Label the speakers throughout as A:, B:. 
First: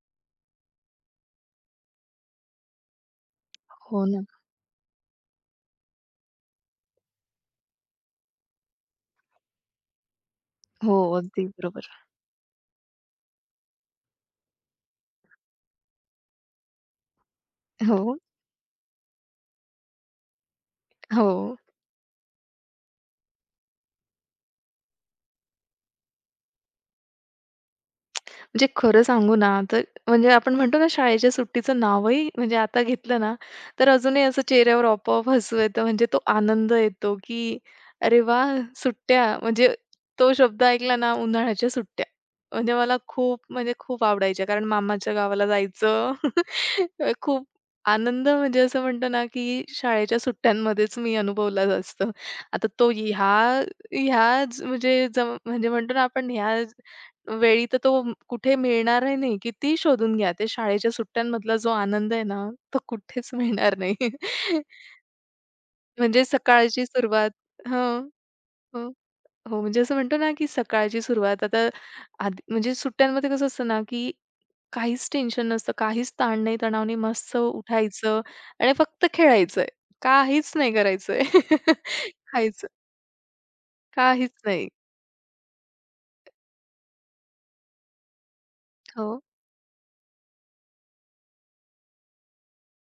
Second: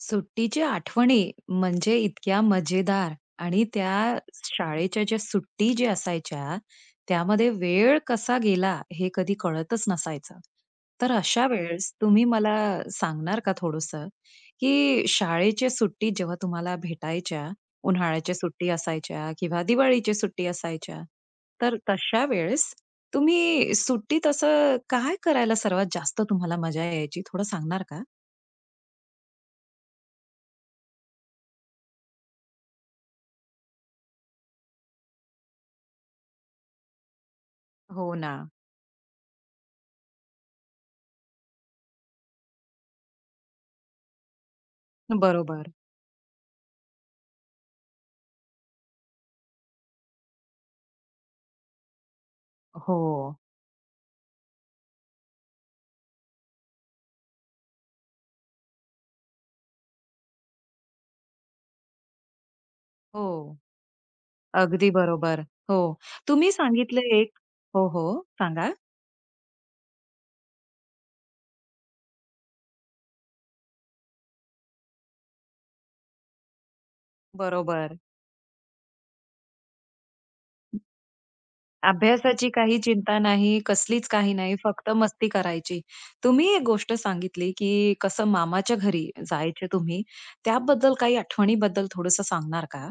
A: सुट्टीची आठवणी म्हणजे इतक्या मजेदार आणि
B: हो
A: त्या
B: ना.
A: शाळेच्या ज्या सुट्टी असायच्या, त्यामध्ये वेळ कसा गेला हे कधी कळतच नसायचं.
B: हो,
A: तर
B: अगदी
A: अशा
B: बरोबर.
A: वेळेस तुम्ही मला सांगणार का थोडंसं, की शाळेच्या सुट्टी जेव्हा तुम्हाला भेटायच्या,
B: हो,
A: उन्हाळ्याच्या सुट्टी असायच्या किंवा दिवाळीच्या सुट्टी असायच्या,
B: हो.
A: तर तशा वेळेस तुम्ही सुट्टीत असं काय करायला सर्वात जास्त तुम्हाला मजा यायची? थोडं सांगणार का?
B: म्हणजे खरं सांगू ना, तर म्हणजे आपण म्हणतो ना शाळेच्या सुट्टीचं नावही म्हणजे आता घेतलं ना, तर अजूनही असं चेहऱ्यावर आपोआप हसू येतं. म्हणजे तो आनंद येतो, की
A: हो
B: "अरे
A: ना.
B: वाह! सुट्ट्या!" म्हणजे तो शब्द ऐकला ना, उन्हाळ्याच्या सुट्ट्या. म्हणजे मला खूप खूप आवडायच्या. कारण मामाच्या गावाला
A: बरोबर.
B: जायचं. खूप आनंद म्हणजे असं म्हणतो ना, की शाळेच्या सुट्ट्यांमध्येच मी अनुभवला जास्त. आता तो
A: हो,
B: ह्या ह्या ज- म्हणजे जम म्हणजे म्हणतो ना आपण ह्या वेळी तर तो कुठे मिळणारही नाही. किती शोधून घ्या. ते शाळेच्या सुट्ट्यांमधला जो आनंद आहे ना, तो
A: हो.
B: कुठेच मिळणार नाही.
A: अगदी बरोबर. हो,
B: म्हणजे
A: तुम्ही
B: सकाळची
A: सांगितलं
B: सुरुवात
A: एक. हो, हो.
B: हं,
A: सांगा.
B: हो. हो, म्हणजे असं म्हणतो ना, की सकाळची सुरुवात आता आधी म्हणजे सुट्ट्यांमध्ये कसं असतं ना, की काहीच टेन्शन नसतं, काहीच ताण नाही, तणाव नाही. मस्त
A: बरोबर.
B: उठायचं आणि फक्त खेळायचंय. काहीच नाही करायचंय.
A: अभ्यासाची
B: खायचं,
A: काही चिंता नाही, कसलीच
B: काहीच
A: काही नाही,
B: नाही.
A: फक्त मस्ती करायची. तुम्ही एक गोष्ट सांगितली, की कसं मामाच्या घरी
B: हो.
A: जायचे तुम्ही. त्याबद्दल काही आठवणीबद्दल थोडंसं सांगणार का?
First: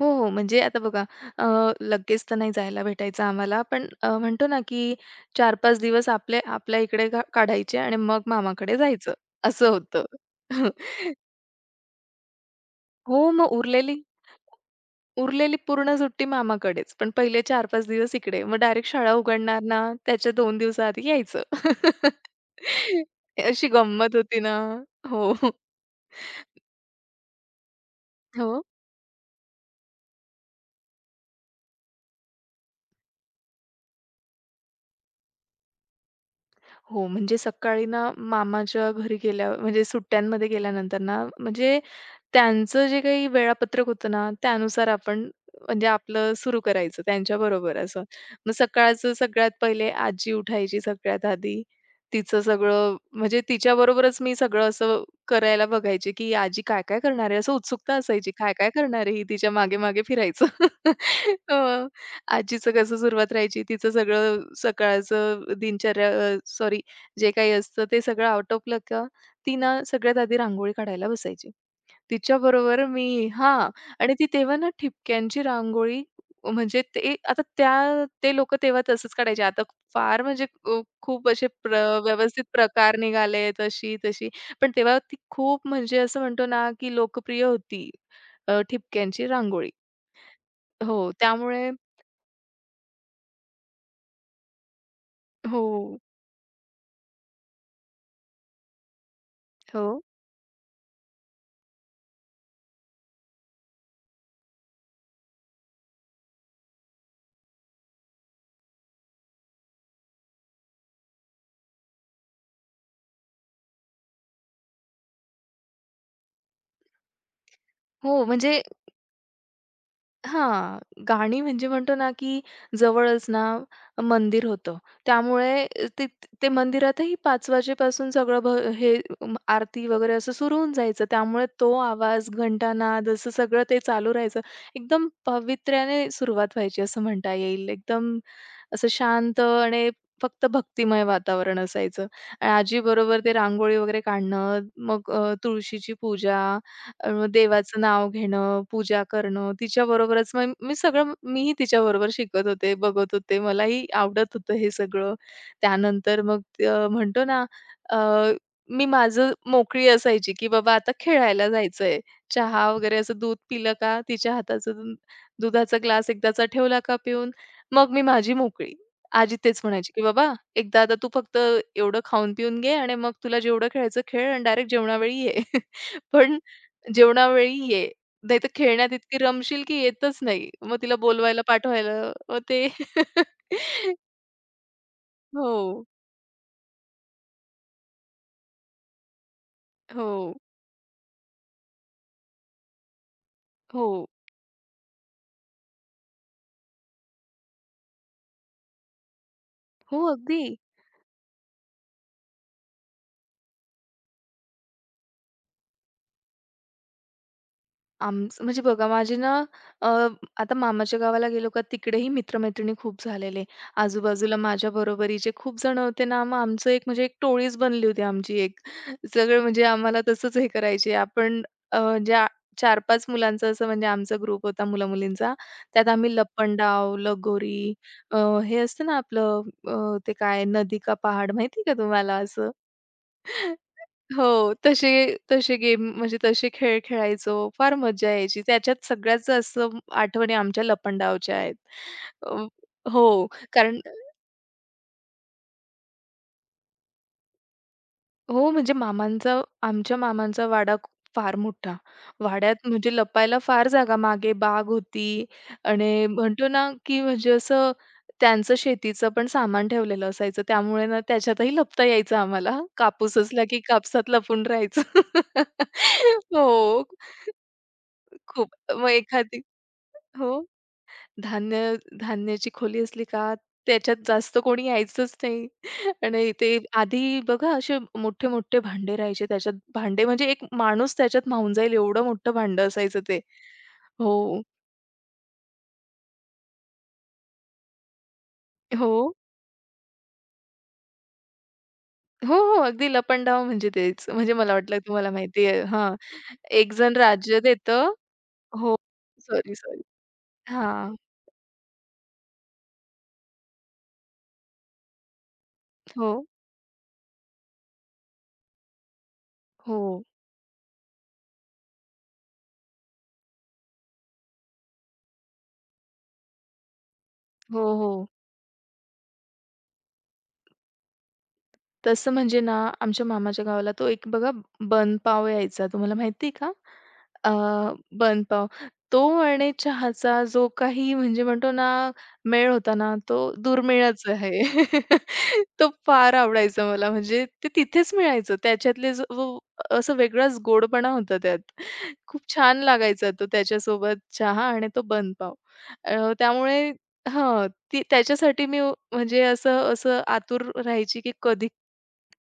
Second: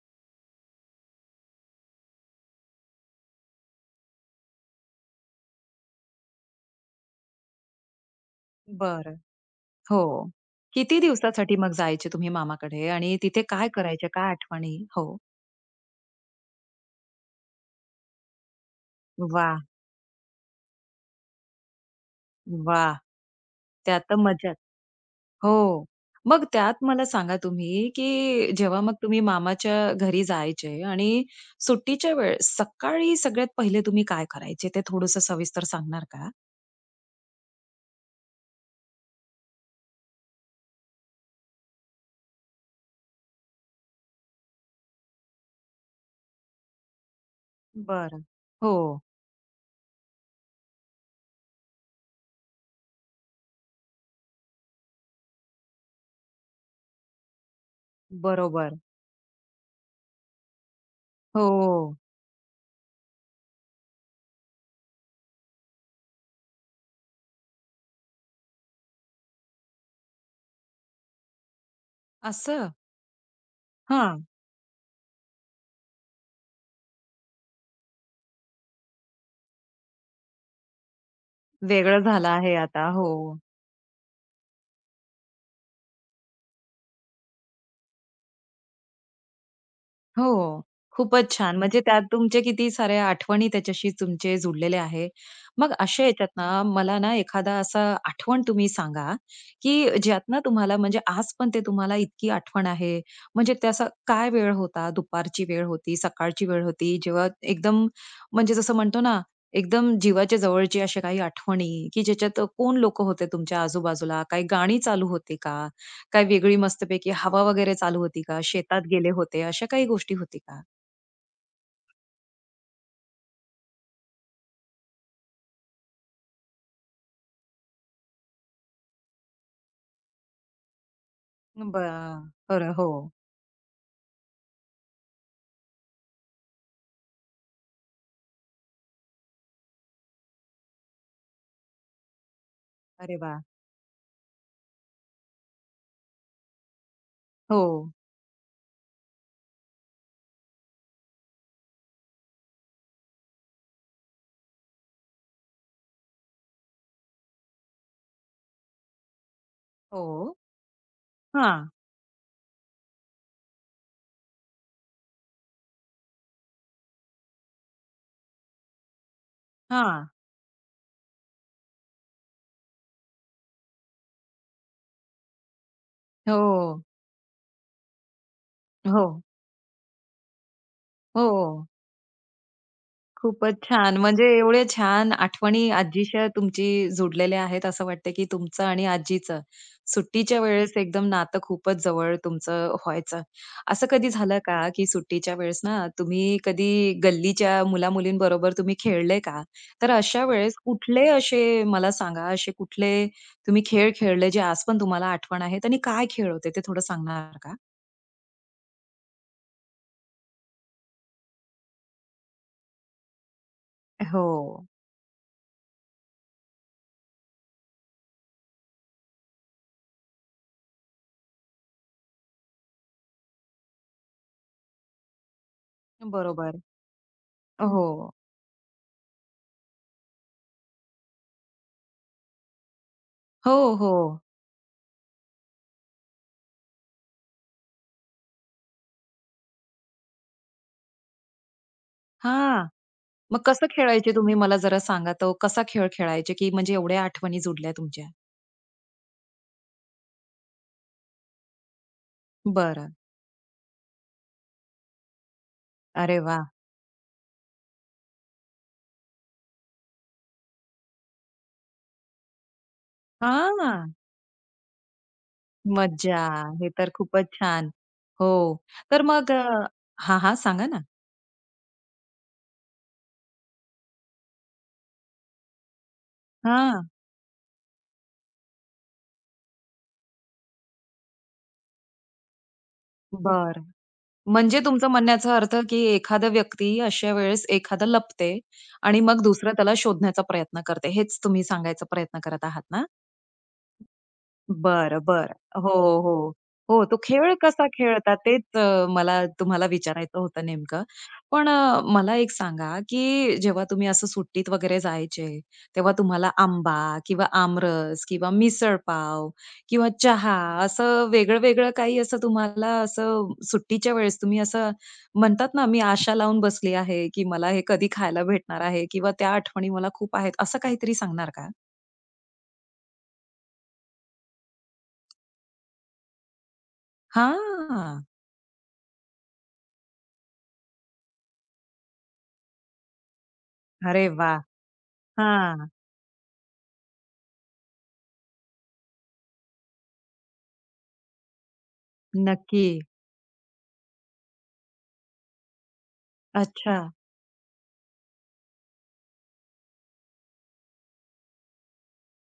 B: हो, हो. म्हणजे आता बघा, अ, लगेच तर नाही जायला भेटायचं आम्हाला. पण म्हणतो ना, की चार 5 दिवस आपले आपल्या इकडे का काढायचे आणि मग मामाकडे जायचं,
A: बरं.
B: असं
A: हो.
B: होतं.
A: किती दिवसासाठी मग जायचे तुम्ही मामाकडे आणि
B: हो,
A: तिथे
B: मग
A: काय
B: उरलेली
A: करायचे? काय आठवणी? हो.
B: उरलेली पूर्ण सुट्टी मामाकडेच. पण पहिले 4-5 दिवस इकडे. मग डायरेक्ट शाळा
A: वाह!
B: उघडणार ना, त्याच्या 2 दिवसाआधी यायचं.
A: वाह!
B: अशी
A: त्यात
B: गंमत
A: तर
B: होती ना.
A: मजाच.
B: हो.
A: हो. मग त्यात मला सांगा तुम्ही, की
B: हो.
A: जेव्हा मग तुम्ही मामाच्या घरी जायचे आणि सुट्टीच्या वेळेस सकाळी सगळ्यात पहिले तुम्ही काय करायचे ते थोडंसं सविस्तर सांगणार का?
B: हो, म्हणजे सकाळी ना मामाच्या घरी गेल्या म्हणजे सुट्ट्यांमध्ये गेल्यानंतर ना, म्हणजे त्यांचं जे काही वेळापत्रक होतं ना, त्यानुसार आपण म्हणजे आपलं सुरू करायचं त्यांच्याबरोबर असं.
A: बरं.
B: मग
A: हो,
B: सकाळचं सगळ्यात पहिले आजी उठायची सगळ्यात आधी. तिचं सगळं म्हणजे तिच्याबरोबरच मी सगळं असं करायला बघायचे, की आजी काय-काय करणार आहे? असं उत्सुकता असायची. काय-काय
A: बरोबर.
B: करणार आहे ही? तिच्या मागे-मागे फिरायचं. अ,
A: हो.
B: आजीचं कसं सुरुवात राहायची, तिचं सगळं सकाळचं दिनचर्या सॉरी जे काही असतं ते सगळं आटोपलं का, ती ना सगळ्यात आधी रांगोळी काढायला बसायची.
A: असं?
B: तिच्याबरोबर मी हां. आणि
A: हां.
B: ती तेव्हा ना ठिपक्यांची रांगोळी म्हणजे ते आता त्या ते लोकं तेव्हा तसंच काढायचे. आता फार म्हणजे अ, खूप असे प्र
A: वेगळं झालं
B: व्यवस्थित
A: आहे आता.
B: प्रकार
A: हो.
B: निघालेत अशी तशी. पण तेव्हा ती खूप म्हणजे असं म्हणतो ना, की लोकप्रिय होती ठिपक्यांची रांगोळी.
A: हो.
B: हो,
A: खूपच छान.
B: त्यामुळे
A: म्हणजे त्यात तुमचे किती साऱ्या आठवणी त्याच्याशी तुमचे जुडलेले आहे.
B: हो,
A: मग अशा ह्याच्यात ना मला ना एखादा असा आठवण तुम्ही सांगा,
B: हो.
A: की ज्यात ना तुम्हाला म्हणजे आज पण ते तुम्हाला इतकी आठवण आहे. म्हणजे ते असा काय वेळ होता? दुपारची वेळ होती, सकाळची वेळ होती, जेव्हा एकदम म्हणजे जसं म्हणतो ना, एकदम जीवाच्या जवळची अशा काही आठवणी, की ज्याच्यात कोण लोकं होते तुमच्या आजूबाजूला? काही गाणी चालू होती का? काय वेगळी मस्तपैकी हवा वगैरे चालू होती
B: हो,
A: का?
B: म्हणजे
A: शेतात गेले होते, अशा काही गोष्टी होती का?
B: हां, गाणी म्हणजे म्हणतो ना, की जवळच ना मंदिर होतं. त्यामुळे ते ते मंदिरातही 5 वाजेपासून सगळं आरती वगैरे असं सुरू होऊन जायचं. त्यामुळे तो
A: बरं.
B: आवाज,
A: बरं. हो.
B: घंटानाद असं सगळं ते चालू राहायचं. एकदम पावित्र्याने सुरुवात व्हायची असं म्हणता येईल. एकदम असं शांत आणि फक्त भक्तिमय वातावरण असायचं.
A: अरे
B: आजीबरोबर ते
A: वाह!
B: रांगोळी वगैरे काढणं, मग तुळशीची पूजा,
A: हो.
B: देवाचं नाव घेणं, पूजा करणं. तिच्याबरोबरच मग मी सगळं मीही तिच्या बरोबर शिकत होते, बघत होते. मलाही आवडत होतं हे सगळं. त्यानंतर मग अ, म्हणतो ना, अ, मी माझं मोकळी असायची,
A: हो.
B: की बाबा आता खेळायला
A: हा,
B: जायचंय. चहा वगैरे असं दूध पिलं का तिच्या हाताचं दुधाचा ग्लास एकदाचा ठेवला का पिऊन मग मी माझी मोकळी. आजी तेच म्हणायची, की
A: हां.
B: "बाबा एकदा आता तू फक्त एवढं खाऊन पिऊन घे आणि मग तुला जेवढं खेळायचं खेळ आणि डायरेक्ट जेवणावेळी ये." पण
A: हो.
B: जेवणावेळी ये. नाहीतर खेळण्यात
A: हो.
B: इतकी रमशील की येतच नाही. मग तिला
A: हो.
B: बोलवायला पाठवायला मग ते
A: खूपच छान. म्हणजे एवढे छान आठवणी
B: हो.
A: आजीशी तुमची जुडलेल्या आहेत. असं वाटतं की तुमचं आणि आजीचं
B: हो.
A: सुट्टीच्या वेळेस एकदम नातं खूपच जवळ तुमचं व्हायचं.
B: हो.
A: असं कधी झालं का की सुट्टीच्या वेळेस ना तुम्ही कधी गल्लीच्या मुला-मुलींबरोबर तुम्ही खेळले का? तर
B: हो,
A: अशा
B: अगदी.
A: वेळेस कुठले असे मला सांगा, असे कुठले तुम्ही खेळ खेळले जे आज पण तुम्हाला आठवण आहेत आणि काय खेळ होते ते थोडं सांगणार का?
B: आमचं म्हणजे बघा माझे ना अ, आता मामाच्या गावाला गेलो का तिकडेही मित्रमैत्रिणी खूप झालेले.
A: हो.
B: आजूबाजूला माझ्या बरोबरीचे खूप जण होते ना, मग आमचं एक म्हणजे एक टोळीच बनली होती आमची एक. सगळं म्हणजे आम्हाला तसंच हे करायचे. आपण अ, ज्या 4-5 मुलांचं असं म्हणजे आमचा ग्रुप होता मुला-मुलींचा. त्यात आम्ही
A: बरोबर.
B: लपंडाव, लगोरी,
A: हो.
B: अ, हे असतं ना आपलं, ते काय नदी का पहाड माहिती का तुम्हाला असं?
A: हो, हो.
B: हो, तसे तसे गेम म्हणजे तसे खेळ खेळायचो. फार मज्जा यायची. त्याच्यात सगळ्याच असं आठवणी आमच्या लपंडावच्या आहेत. अ,
A: हां.
B: हो,
A: मग कसं
B: कारण
A: खेळायचे तुम्ही मला जरा सांगा तो कसा खेळ खेळायचे, की म्हणजे एवढ्या आठवणी जुडल्या तुमच्या?
B: हो, म्हणजे आमच्या मामांचा वाडा फार मोठा. वाड्यात
A: बरं.
B: म्हणजे लपायला फार जागा. मागे बाग होती आणि
A: अरे वा,
B: म्हणतो ना, की म्हणजे असं त्यांचं शेतीचं पण सामान ठेवलेलं असायचं. त्यामुळे ना त्याच्यातही लपता यायचं आम्हाला. कापूस असला की
A: हां,
B: कापसात लपून राहायचं.
A: मज्जा. हे
B: हो.
A: तर खूपच छान. हो.
B: खूप. मग
A: तर मग
B: एखादी
A: अ हां,
B: हो.
A: हां. सांगा ना.
B: धान्य धान्याची खोली असली का त्याच्यात जास्त कोणी यायचंच नाही. आणि ते
A: हां.
B: आधी बघा असे मोठे-मोठे भांडे राहायचे. त्याच्यात भांडे म्हणजे एक माणूस त्याच्यात मावून जाईल एवढं मोठं भांडं असायचं ते.
A: बर,
B: हो,
A: म्हणजे तुमचं म्हणण्याचा अर्थ, की एखादा व्यक्ती अशा वेळेस एखादा लपते
B: हो.
A: आणि मग दुसरं त्याला शोधण्याचा प्रयत्न करते. हेच तुम्ही सांगायचा प्रयत्न
B: हो,
A: करत
B: हो.
A: आहात ना?
B: अगदी लपंडाव म्हणजे तेच. म्हणजे मला वाटलं
A: बरं,
B: तुम्हाला
A: बरं.
B: माहिती आहे.
A: हो,
B: हां.
A: हो.
B: एक
A: हो,
B: जण
A: तो खेळ
B: राज्य
A: कसा
B: देतं.
A: खेळतात तेच
B: हो.
A: मला
B: सॉरी,
A: तुम्हाला
B: सॉरी.
A: विचारायचं होतं नेमकं.
B: हां.
A: पण मला एक सांगा, की जेव्हा तुम्ही असं सुट्टीत वगैरे जायचे, तेव्हा
B: हो,
A: तुम्हाला आंबा किंवा आमरस किंवा मिसळपाव
B: हो.
A: किंवा चहा असं वेगळं-वेगळं काही असं तुम्हाला असं सुट्टीच्या वेळेस तुम्ही असं म्हणतात ना, मी आशा लावून बसली आहे, की मला हे
B: हो,
A: कधी
B: हो.
A: खायला भेटणार आहे किंवा त्या आठवणी मला खूप आहेत, असं काहीतरी सांगणार का?
B: तसं म्हणजे ना, आमच्या मामाच्या गावाला तो एक बघा बनपाव यायचा. तुम्हाला माहिती आहे का? अ,
A: हां.
B: बनपाव. तो आणि चहाचा जो काही म्हणजे म्हणतो ना, मेळ होता ना, तो दुर्मिळच
A: अरे
B: आहे.
A: वाह! हां.
B: तो फार आवडायचा मला. म्हणजे ते तिथेच मिळायचं. त्याच्यातले जो वो असा वेगळाच गोडपणा होता त्यात. खूप छान
A: नक्की.
B: लागायचा तो त्याच्यासोबत चहा आणि तो बनपाव. त्यामुळे
A: अच्छा.
B: हां, ती त्याच्यासाठी मी म्हणजे असं असं आतुर राहायची, की कधी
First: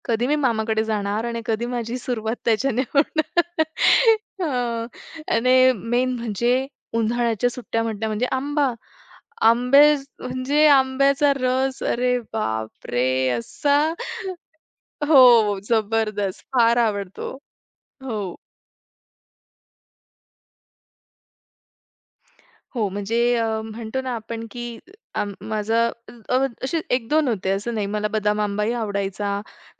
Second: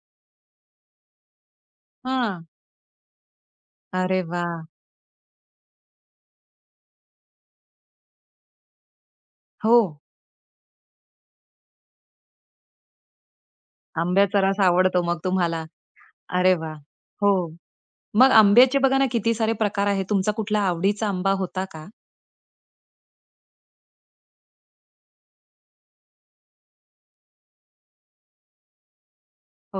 B: कधी मी मामाकडे जाणार आणि कधी माझी सुरुवात
A: हां.
B: त्याच्याने होणार.
A: अरे वाह!
B: हां. आणि मेन म्हणजे उन्हाळ्याच्या सुट्ट्या म्हटल्या म्हणजे आंबा.
A: हो.
B: आंबे म्हणजे आंब्याचा रस अरे बापरे! असा
A: आंब्याचा रस आवडतो
B: हो,
A: मग तुम्हाला.
B: जबरदस्त.
A: अरे वाह!
B: फार आवडतो.
A: हो.
B: हो.
A: मग आंब्याचे बघा ना किती सारे प्रकार आहेत. तुमचा कुठला आवडीचा आंबा होता का?
B: हो, म्हणजे म्हणतो ना आपण की माझं अ, असे 1-2 होते, असं नाही. मला बदाम आंबाही आवडायचा.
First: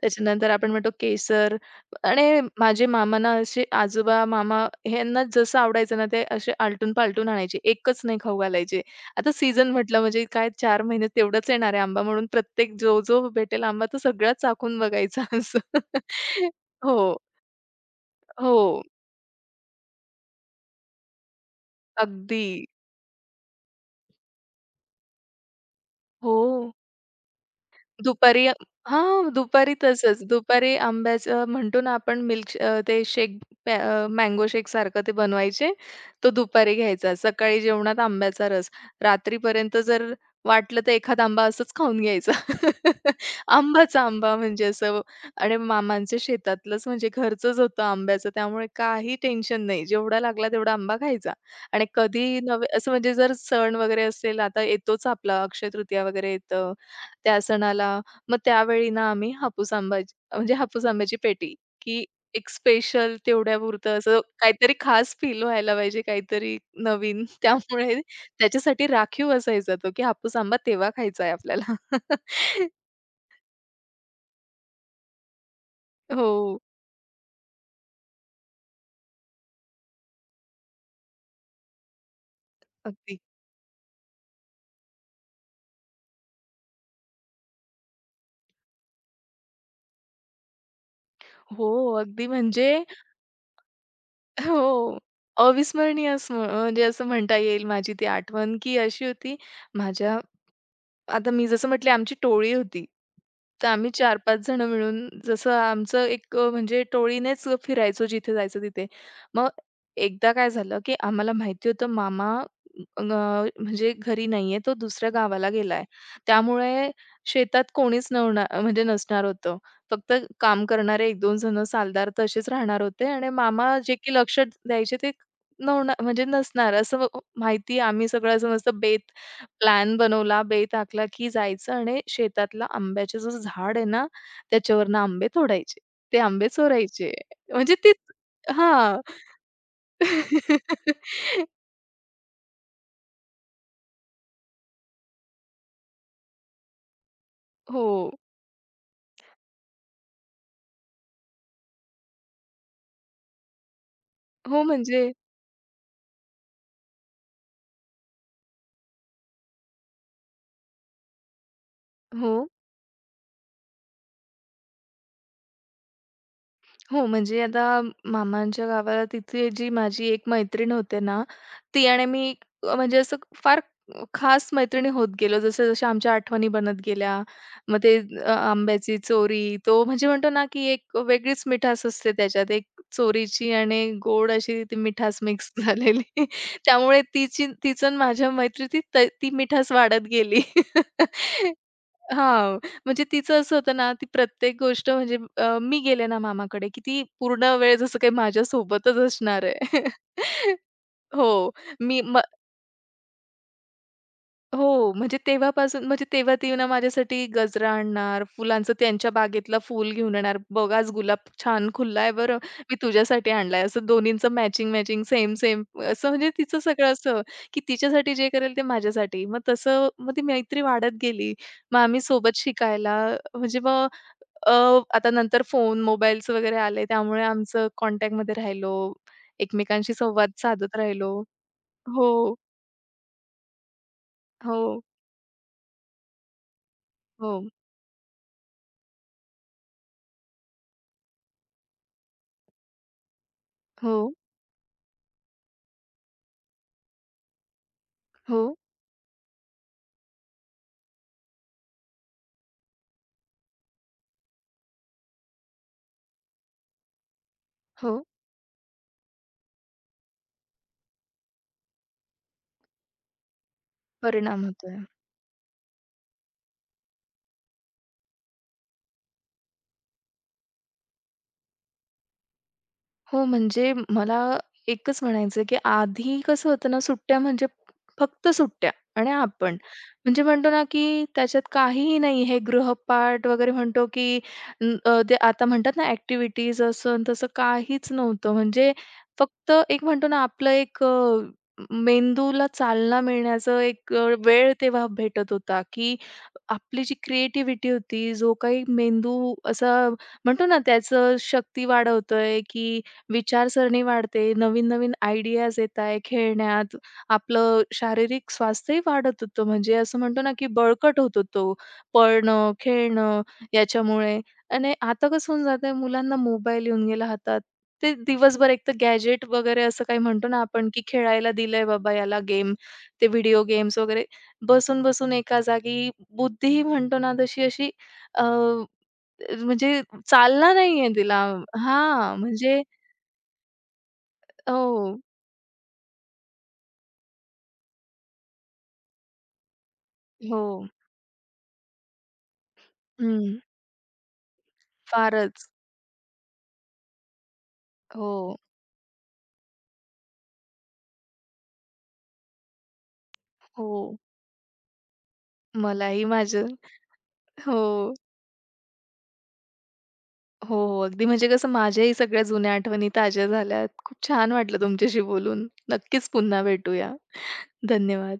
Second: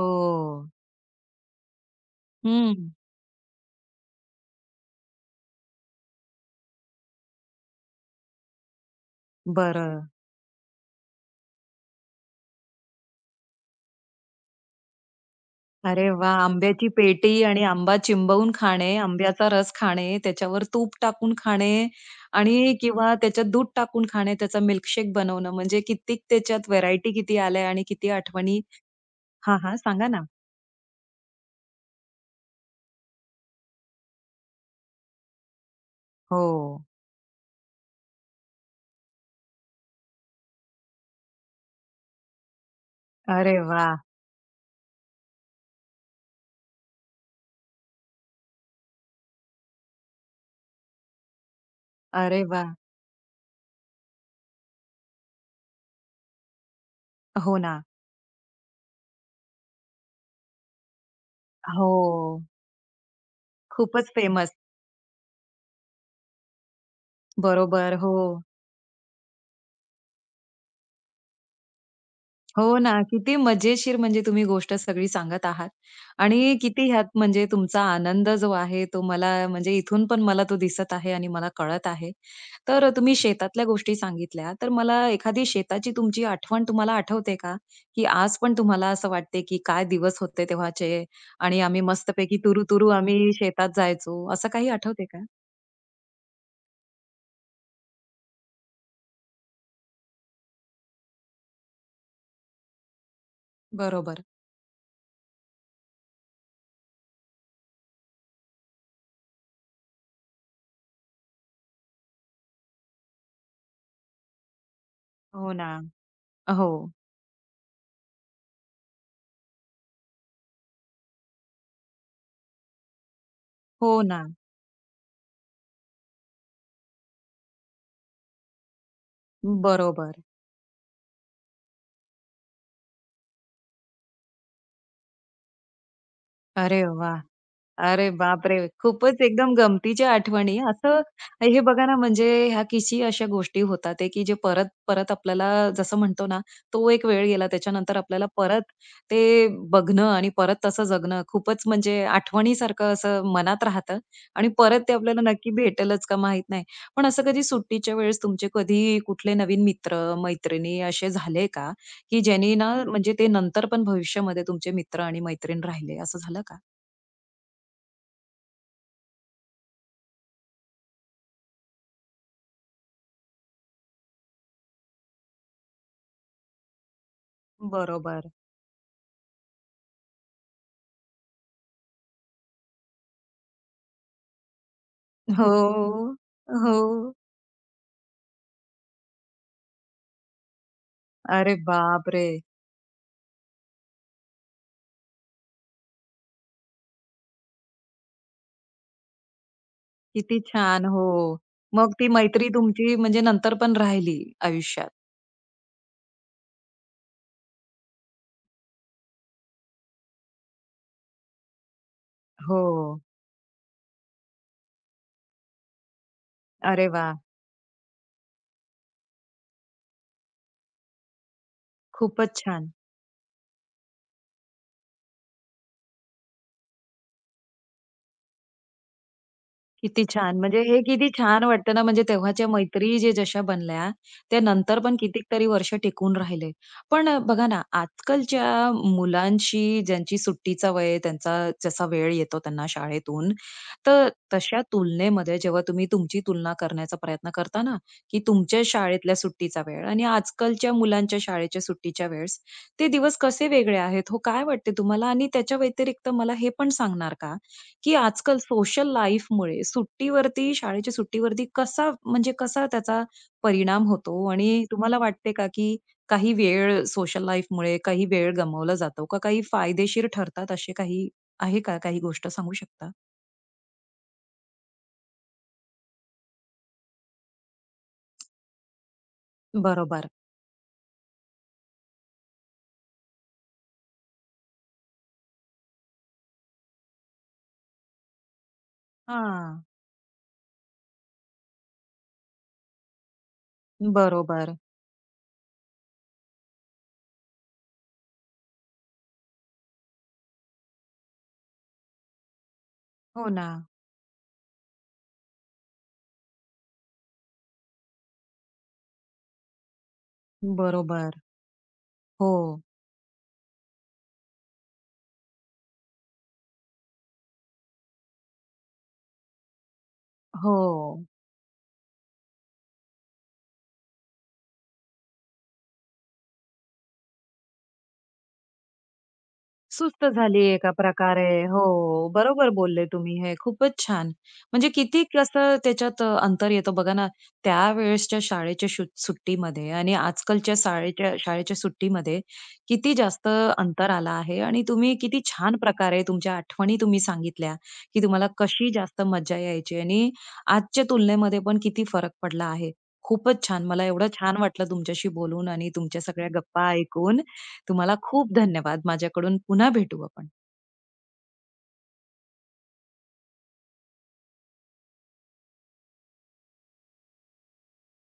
B: त्याच्यानंतर आपण म्हणतो केसर. आणि माझे
A: हं.
B: मामा ना असे आजोबा, मामा ह्यांना जसं आवडायचं ना, ते असे आलटून-पालटून आणायचे. एकच नाही खाऊ घालायचे. आता सीझन म्हटलं
A: बरं.
B: म्हणजे काय 4 महिने तेवढाच येणार आहे आंबा, म्हणून प्रत्येक जो भेटेल आंबा तो सगळाच चाखून बघायचा असं.
A: अरे वाह! आंब्याची
B: हो,
A: पेटी आणि आंबा चिंबवून
B: हो.
A: खाणे, आंब्याचा रस खाणे, त्याच्यावर तूप टाकून खाणे
B: अगदी.
A: आणि किंवा त्याच्यात दूध टाकून खाणे, त्याचा मिल्कशेक बनवणं म्हणजे कित्येक
B: हो.
A: त्याच्यात व्हरायटी किती आल्या आणि किती
B: दुपारी
A: आठवणी.
B: हां,
A: हां,
B: दुपारी
A: हां. सांगा ना?
B: तसंच. दुपारी आंब्याचं म्हणतो ना आपण मिल्क अ, ते शेक प्या अ, मँगो शेक सारखं ते बनवायचे. तो
A: हो.
B: दुपारी घ्यायचा. सकाळी जेवणात आंब्याचा रस. रात्रीपर्यंत जर वाटलं तर एखादा आंबा असंच खाऊन घ्यायचा.
A: अरे वाह!
B: आंबाचा आंबा म्हणजे असं. आणि मामांच्या शेतातलंच म्हणजे घरचंच होतं आंब्याचं त्यामुळे काही टेन्शन नाही. जेवढा लागला तेवढा आंबा खायचा. आणि कधीही
A: अरे
B: नवे
A: वाह!
B: असं म्हणजे जर सण वगैरे असेल, आता येतोच आपला अक्षय तृतीया वगैरे येतं. त्या
A: हो ना.
B: सणाला. मग त्यावेळी ना आम्ही हापूस आंब्याची पेटी,
A: हो.
B: की एक स्पेशल तेवढ्यापुरतं
A: खूपच
B: असं
A: फेमस.
B: काहीतरी खास फील व्हायला पाहिजे, काहीतरी नवीन.
A: बरोबर.
B: त्यामुळे
A: हो.
B: त्याच्यासाठी राखीव असायचा तो, की हापूस आंबा तेव्हा खायचा आहे आपल्याला.
A: हो ना. किती मजेशीर म्हणजे तुम्ही गोष्ट सगळी सांगत आहात आणि
B: हो,
A: किती ह्यात म्हणजे तुमचा आनंद जो आहे तो मला म्हणजे इथून पण मला तो दिसत आहे आणि मला कळत आहे. तर तुम्ही
B: अगदी.
A: शेतातल्या गोष्टी सांगितल्या. तर मला एखादी शेताची तुमची आठवण तुम्हाला आठवते का? की आज पण तुम्हाला असं वाटते की काय दिवस होते तेव्हाचे आणि
B: हो,
A: आम्ही
B: अगदी
A: मस्तपैकी
B: म्हणजे
A: तुरू-तुरू आम्ही शेतात जायचो, असं काही
B: हो.
A: आठवते का?
B: अविस्मरणीय असं म्हणजे असं म्हणता येईल माझी ती आठवण, की अशी होती माझ्या. आता मी जसं म्हटले आमची टोळी होती. तर आम्ही
A: बरोबर.
B: 4-5 जण मिळून जसं आमचं एक म्हणजे टोळीनेच फिरायचो जिथे जायचं तिथे. मग एकदा काय झालं, की आम्हाला माहिती होतं मामा म्हणजे घरी नाहीये. तो दुसऱ्या गावाला
A: हो ना.
B: गेलाय.
A: हो.
B: त्यामुळे शेतात कोणीच नवणार म्हणजे नसणार होतं. फक्त काम करणारे एक 2 जण सालदार तसेच राहणार होते आणि मामा
A: हो
B: जे की
A: ना.
B: लक्ष द्यायचे ते नवना म्हणजे नसणार असं, माहिती आम्ही सगळं असं मस्त प्लॅन
A: बरोबर.
B: बनवला, बेत आखला की जायचं आणि शेतातला आंब्याचं जो झाड आहे ना, त्याच्यावरनं आंबे तोडायचे. ते आंबे
A: अरे
B: चोरायचे.
A: वा.
B: म्हणजे ते
A: अरे बापरे!
B: हां.
A: खूपच एकदम गमतीच्या आठवणी. असं हे बघा ना, म्हणजे ह्या किती अशा गोष्टी होतात आहे, की जे परत-परत आपल्याला जसं म्हणतो ना, तो एक वेळ गेला
B: हो.
A: त्याच्यानंतर आपल्याला परत ते बघणं आणि परत तसं जगणं खूपच म्हणजे आठवणीसारखं असं मनात राहतं आणि
B: हो
A: परत ते
B: म्हणजे
A: आपल्याला नक्की भेटेलच का माहीत नाही. पण असं कधी सुट्टीच्या वेळेस तुमचे कधी कुठले नवीन मित्र, मैत्रिणी असे झाले का, की
B: हो.
A: ज्यांनी ना म्हणजे ते नंतर पण भविष्यामध्ये तुमचे मित्र आणि मैत्रीण राहिले, असं झालं का?
B: हो, म्हणजे आता मामांच्या गावाला तिथे जी माझी एक मैत्रीण होते ना, ती आणि मी म्हणजे असं फार खास मैत्रिणी होत गेलो. जसं-जशा आमच्या आठवणी बनत गेल्या, मग ते
A: बरोबर.
B: आंब्याची चोरी, तो म्हणजे म्हणतो ना, की एक वेगळीच मिठास असते त्याच्यात. एक चोरीची आणि गोड अशी ती मिठास मिक्स
A: हो,
B: झालेली.
A: हो.
B: त्यामुळे तिचं आणि माझ्या मैत्रीतीत ती मिठास वाढत गेली.
A: अरे बापरे!
B: हां. म्हणजे तिचं असं होतं ना, ती प्रत्येक गोष्ट म्हणजे मी गेले ना मामाकडे, की ती पूर्ण वेळ जसं काही माझ्यासोबतच असणार आहे.
A: किती छान. हो.
B: हो,
A: मग
B: मी
A: ती
B: म
A: मैत्री तुमची म्हणजे नंतर पण राहिली आयुष्यात.
B: हो, म्हणजे तेव्हापासून म्हणजे तेव्हा ती ना माझ्यासाठी गजरा आणणार, फुलांचं त्यांच्या बागेतला फूल घेऊन येणार. "बघ आज गुलाब छान खुलला आहे बरं, मी
A: हो.
B: तुझ्यासाठी आणलाय." असं दोन्हींचं मॅचिंग-मॅचिंग, सेम-सेम असं म्हणजे तिचं
A: अरे
B: सगळं
A: वाह!
B: असं, की तिच्यासाठी जे करेल ते माझ्यासाठी. मग तसं मग ती मैत्री वाढत गेली. मग आम्ही
A: खूपच
B: सोबत
A: छान.
B: शिकायला म्हणजे मग अ, आता नंतर फोन, मोबाईल्स वगैरे आले त्यामुळे आमचं कॉन्टॅक्टमध्ये राहिलो. एकमेकांशी
A: किती
B: संवाद
A: छान. म्हणजे
B: साधत
A: हे किती
B: राहिलो.
A: छान वाटतं ना, म्हणजे
B: हो,
A: तेव्हाच्या मैत्री जे जशा बनल्या, त्या नंतर
B: हो,
A: पण कितीतरी वर्ष टिकून राहिले. पण
B: हो,
A: बघा ना, आजकालच्या मुलांशी ज्यांची सुट्टीचा वय, त्यांचा जसा वेळ येतो त्यांना शाळेतून,
B: हो,
A: तर तशा तुलनेमध्ये जेव्हा तुम्ही तुमची तुलना करण्याचा प्रयत्न करता ना, की
B: हो.
A: तुमच्या शाळेतल्या सुट्टीचा वेळ आणि आजकालच्या मुलांच्या शाळेच्या सुट्टीच्या वेळेस, ते दिवस कसे वेगळे आहेत हो? काय वाटते तुम्हाला? आणि त्याच्या व्यतिरिक्त मला हे पण सांगणार का,
B: हो,
A: की आजकाल सोशल लाईफमुळे सुट्टीवरती शाळेच्या सुट्टीवरती कसा म्हणजे कसा त्याचा परिणाम होतो?
B: परिणाम
A: आणि
B: होतोय.
A: तुम्हाला वाटते का, की काही वेळ सोशल लाईफमुळे काही वेळ गमावला जातो का? काही फायदेशीर ठरतात असे काही आहे का? काही गोष्ट सांगू शकता?
B: हो, म्हणजे मला एकच म्हणायचं की आधी कसं होतं ना, सुट्ट्या म्हणजे फक्त सुट्ट्या आणि आपण.
A: बरोबर.
B: म्हणजे म्हणतो ना, की त्याच्यात काहीही नाही. हे गृहपाठ वगैरे म्हणतो, की ते आता म्हणतात ना, ॲक्टिव्हिटीज असं आणि तसं काहीच नव्हतं. म्हणजे फक्त
A: हां.
B: एक म्हणतो ना, आपलं एक मेंदूला चालना मिळण्याचं एक वेळ
A: बरोबर.
B: तेव्हा भेटत होता, की आपली जी क्रिएटिव्हिटी होती, जो काही मेंदू असा म्हणतो ना, त्याचं शक्ती वाढवतोय, की
A: हो ना.
B: विचारसरणी वाढते, नवीन-नवीन आयडियाज येताय खेळण्यात. आपलं शारीरिक स्वास्थ्यही वाढत होतं. म्हणजे असं म्हणतो ना, की बळकट होत
A: बरोबर.
B: होतो.
A: हो.
B: पळणं, खेळणं याच्यामुळे. आणि आता कसं होऊन जातंय मुलांना मोबाईल येऊन गेला हातात. ते दिवसभर एकतर गॅजेट वगैरे असं काही म्हणतो ना
A: हो.
B: आपण, की खेळायला दिलंय बाबा याला गेम. ते व्हिडिओ गेम्स वगैरे बसून-बसून एका जागी बुद्धीही म्हणतो ना तशी अशी अ, म्हणजे
A: सुस्त झाली
B: चालना
A: आहे एका
B: नाहीये तिला.
A: प्रकारे. हो,
B: हां,
A: बरोबर
B: म्हणजे
A: बोलले तुम्ही हे. खूपच छान. म्हणजे
B: हो,
A: किती कसं त्याच्यात अंतर येतं बघा ना, त्यावेळेसच्या शाळेच्या सुट्टीमध्ये आणि
B: हो.
A: आजकालच्या शाळेच्या शाळेच्या सुट्टीमध्ये किती जास्त
B: हं.
A: अंतर आला आहे आणि तुम्ही किती
B: फारच.
A: छान प्रकारे तुमच्या आठवणी तुम्ही सांगितल्या, की तुम्हाला
B: हो,
A: कशी जास्त मज्जा यायची आणि आजच्या तुलनेमध्ये पण किती फरक पडला आहे. खूपच छान.
B: हो.
A: मला एवढं छान वाटलं तुमच्याशी बोलून आणि तुमच्या
B: मलाही
A: सगळ्या
B: माझं हो,
A: गप्पा ऐकून.
B: हो.
A: तुम्हाला खूप धन्यवाद. माझ्याकडून पुन्हा भेटू आपण.
B: हो अगदी म्हणजे कसं माझ्याही सगळ्या जुन्या आठवणी ताज्या झाल्यात. खूप छान वाटलं तुमच्याशी बोलून. नक्कीच पुन्हा भेटूया. धन्यवाद.